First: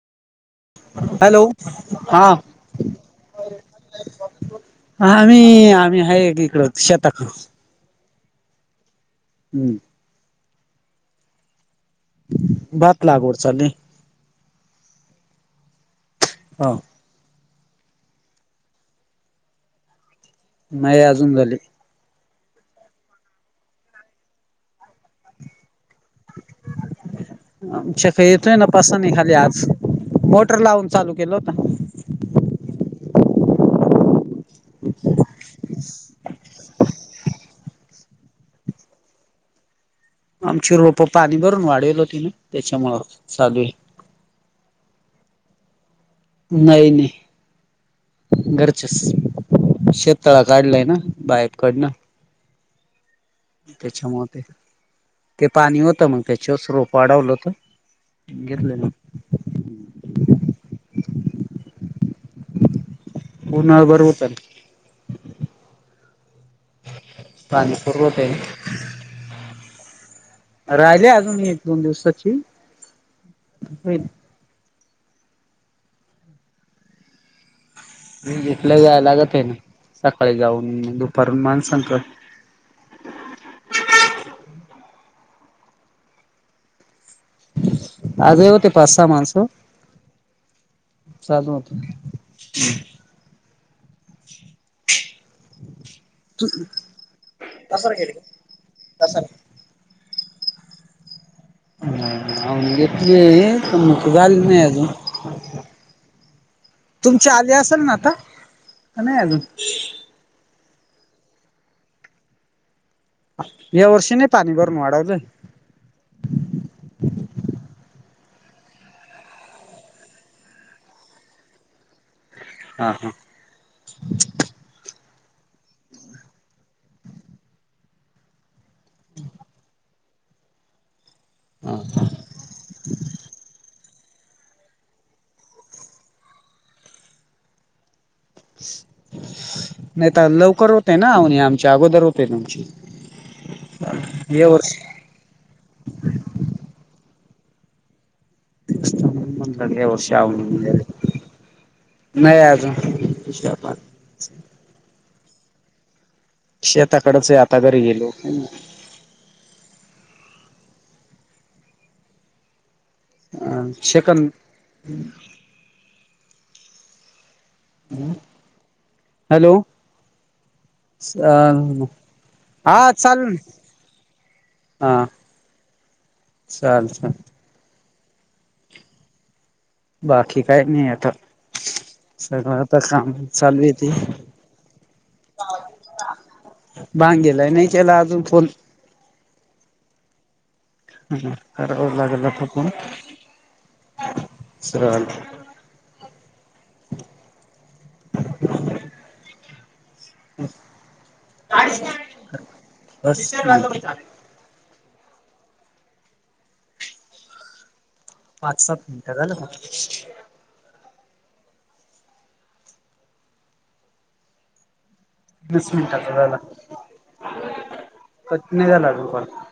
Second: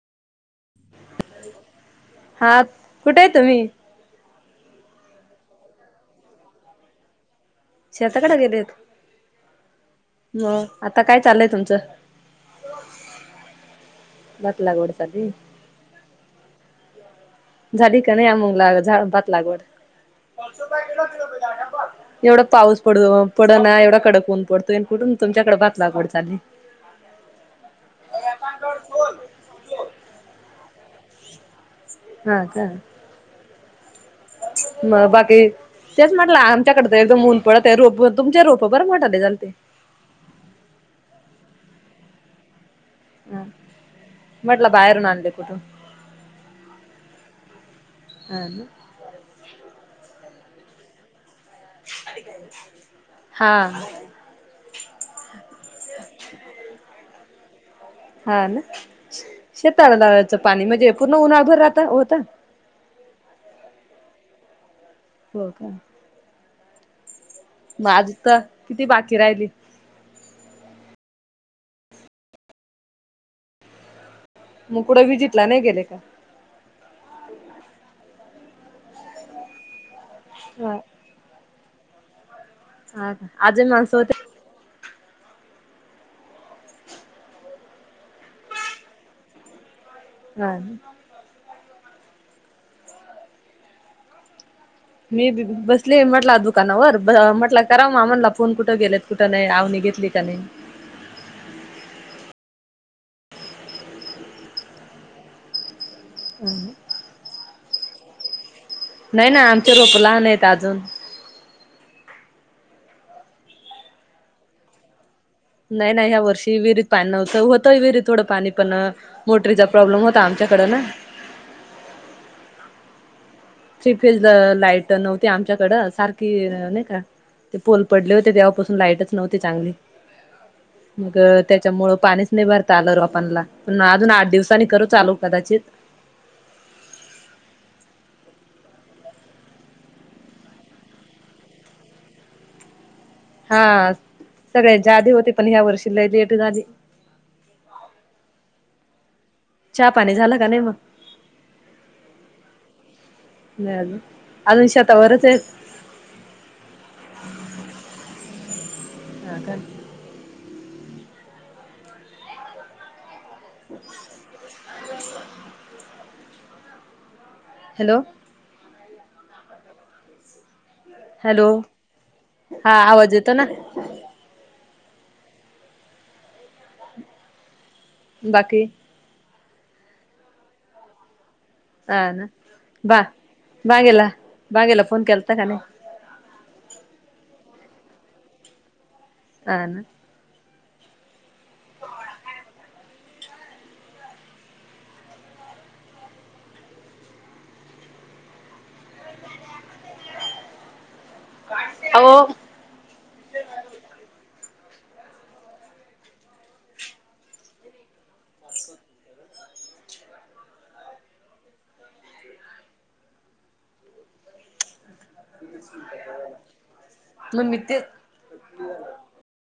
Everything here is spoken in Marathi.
हॅलो हा. कुठे आहे तुम्ही आम्ही आम्ही आहे इकडं शेताकडं. शेताकडे गेलेत. हम. हो, आता काय चालंय तुमचं. भात लागवड चालू ये. भात लागवड चालली झाली का नाही, मग झा भात लागवड. नाही अजून झाली. एवढा पाऊस पड पड ना एवढा कडक ऊन पडतोय, कुठून तुमच्याकडे भात लागवड चालेय. [inaudible] आमच्या ख येतोय ना पसन निघाली आज मोटर लावून चालू केल होत. हा का. मग बाकी, तेच म्हटलं आमच्याकड तर एकदम ऊन पडत ये रोप तुमचे रोप बर मोटाले झालते. आमची रोपं पाणी भरून वाढवली होतीना त्याच्यामुळं, अ.. चालू म्हटलं बाहेरून आणले कुठून. नाही हा नाही ना घरचे. शेत तळा काढलाय ना, बाहेप कढणं [unintelligible] हा त्यांच्यामुळे ते. ते पाणी होतं मग, त्याच्यावर रोप वाढवलं होत हा ना [unintelligible] शेताला लावायचं पाणी म्हणजे, पूर्ण उन्हाभर राहत होत. उन्हाळ भर होतं ना. हो का. पाणी माझ पुरवत तर आहे किती बाकी राहिली. राहिले अजून एक दोन दिवसाची होईल. मग कुठं विजिटला नाही गेले का, एकल जाय लागते, ना सकाळी हा जाऊन दुपारून माणसांकड. आज येणार होतो. आज हे होते पाच सहा माणसं. हा धू मत मी बसली म्हटला दुकानावर म्हटला करा म म्हणला फोन कुठं गेलेत कुठ नाही आव घेतली का नाही. घेतली तर म जा नाही अजून ह. तुमची आले असेल ना आता नाही ना आमचे रोप लहान आहेत अजून. यावर्षी नाही पाणी करन वाडावलं. नाही नाही ह्या वर्षी विहिरीत पाणी नव्हतं होतय विहिरीत थोडं पाणी पण मोटरीचा प्रॉब्लेम होता आमच्याकडं ना. हा, हा. सपेज लाईट नव्हती आमच्याकडं सारखी नाही का ते पोल पडले होते तेव्हापासून लाईटच नव्हती चांगली मग हा त्याच्यामुळं पाणीच नाही. भरता आलं र आपणला अजून आठ दिवसांनी करू चालू कदाचित नाही तर लवकर होते ना आमच्या अगोदर होते आमची हा या सगळे वर्षी जादी होते. पण ह्या वर्षी लय लेट झाली. ते. ग चहा वर्ष पाणी झाला का नाही मग म्हणज नाही आजून हश. नाही अजून अजून शेतावरच आहेत. शेताकडच आहे, आता घरी गेलो. हा. अ शेकंद. Hello hello. अ हॅलो हा आवाज चाल. येतो ना हां चाल तय बाकी. बाकी काही नाही आता हा ना सगळं आता बा काम चालू आहेत. बागेला बागेला फोन केलता का नाही बांगेलाय नाही. केला अजून फोन अ ना. ह लागल लाकून स चाचा अहो [inaudible] पाच, सात मिनटात झालं मग पीस मिनटाच झाला मग मी तेच कत नाही झालागोप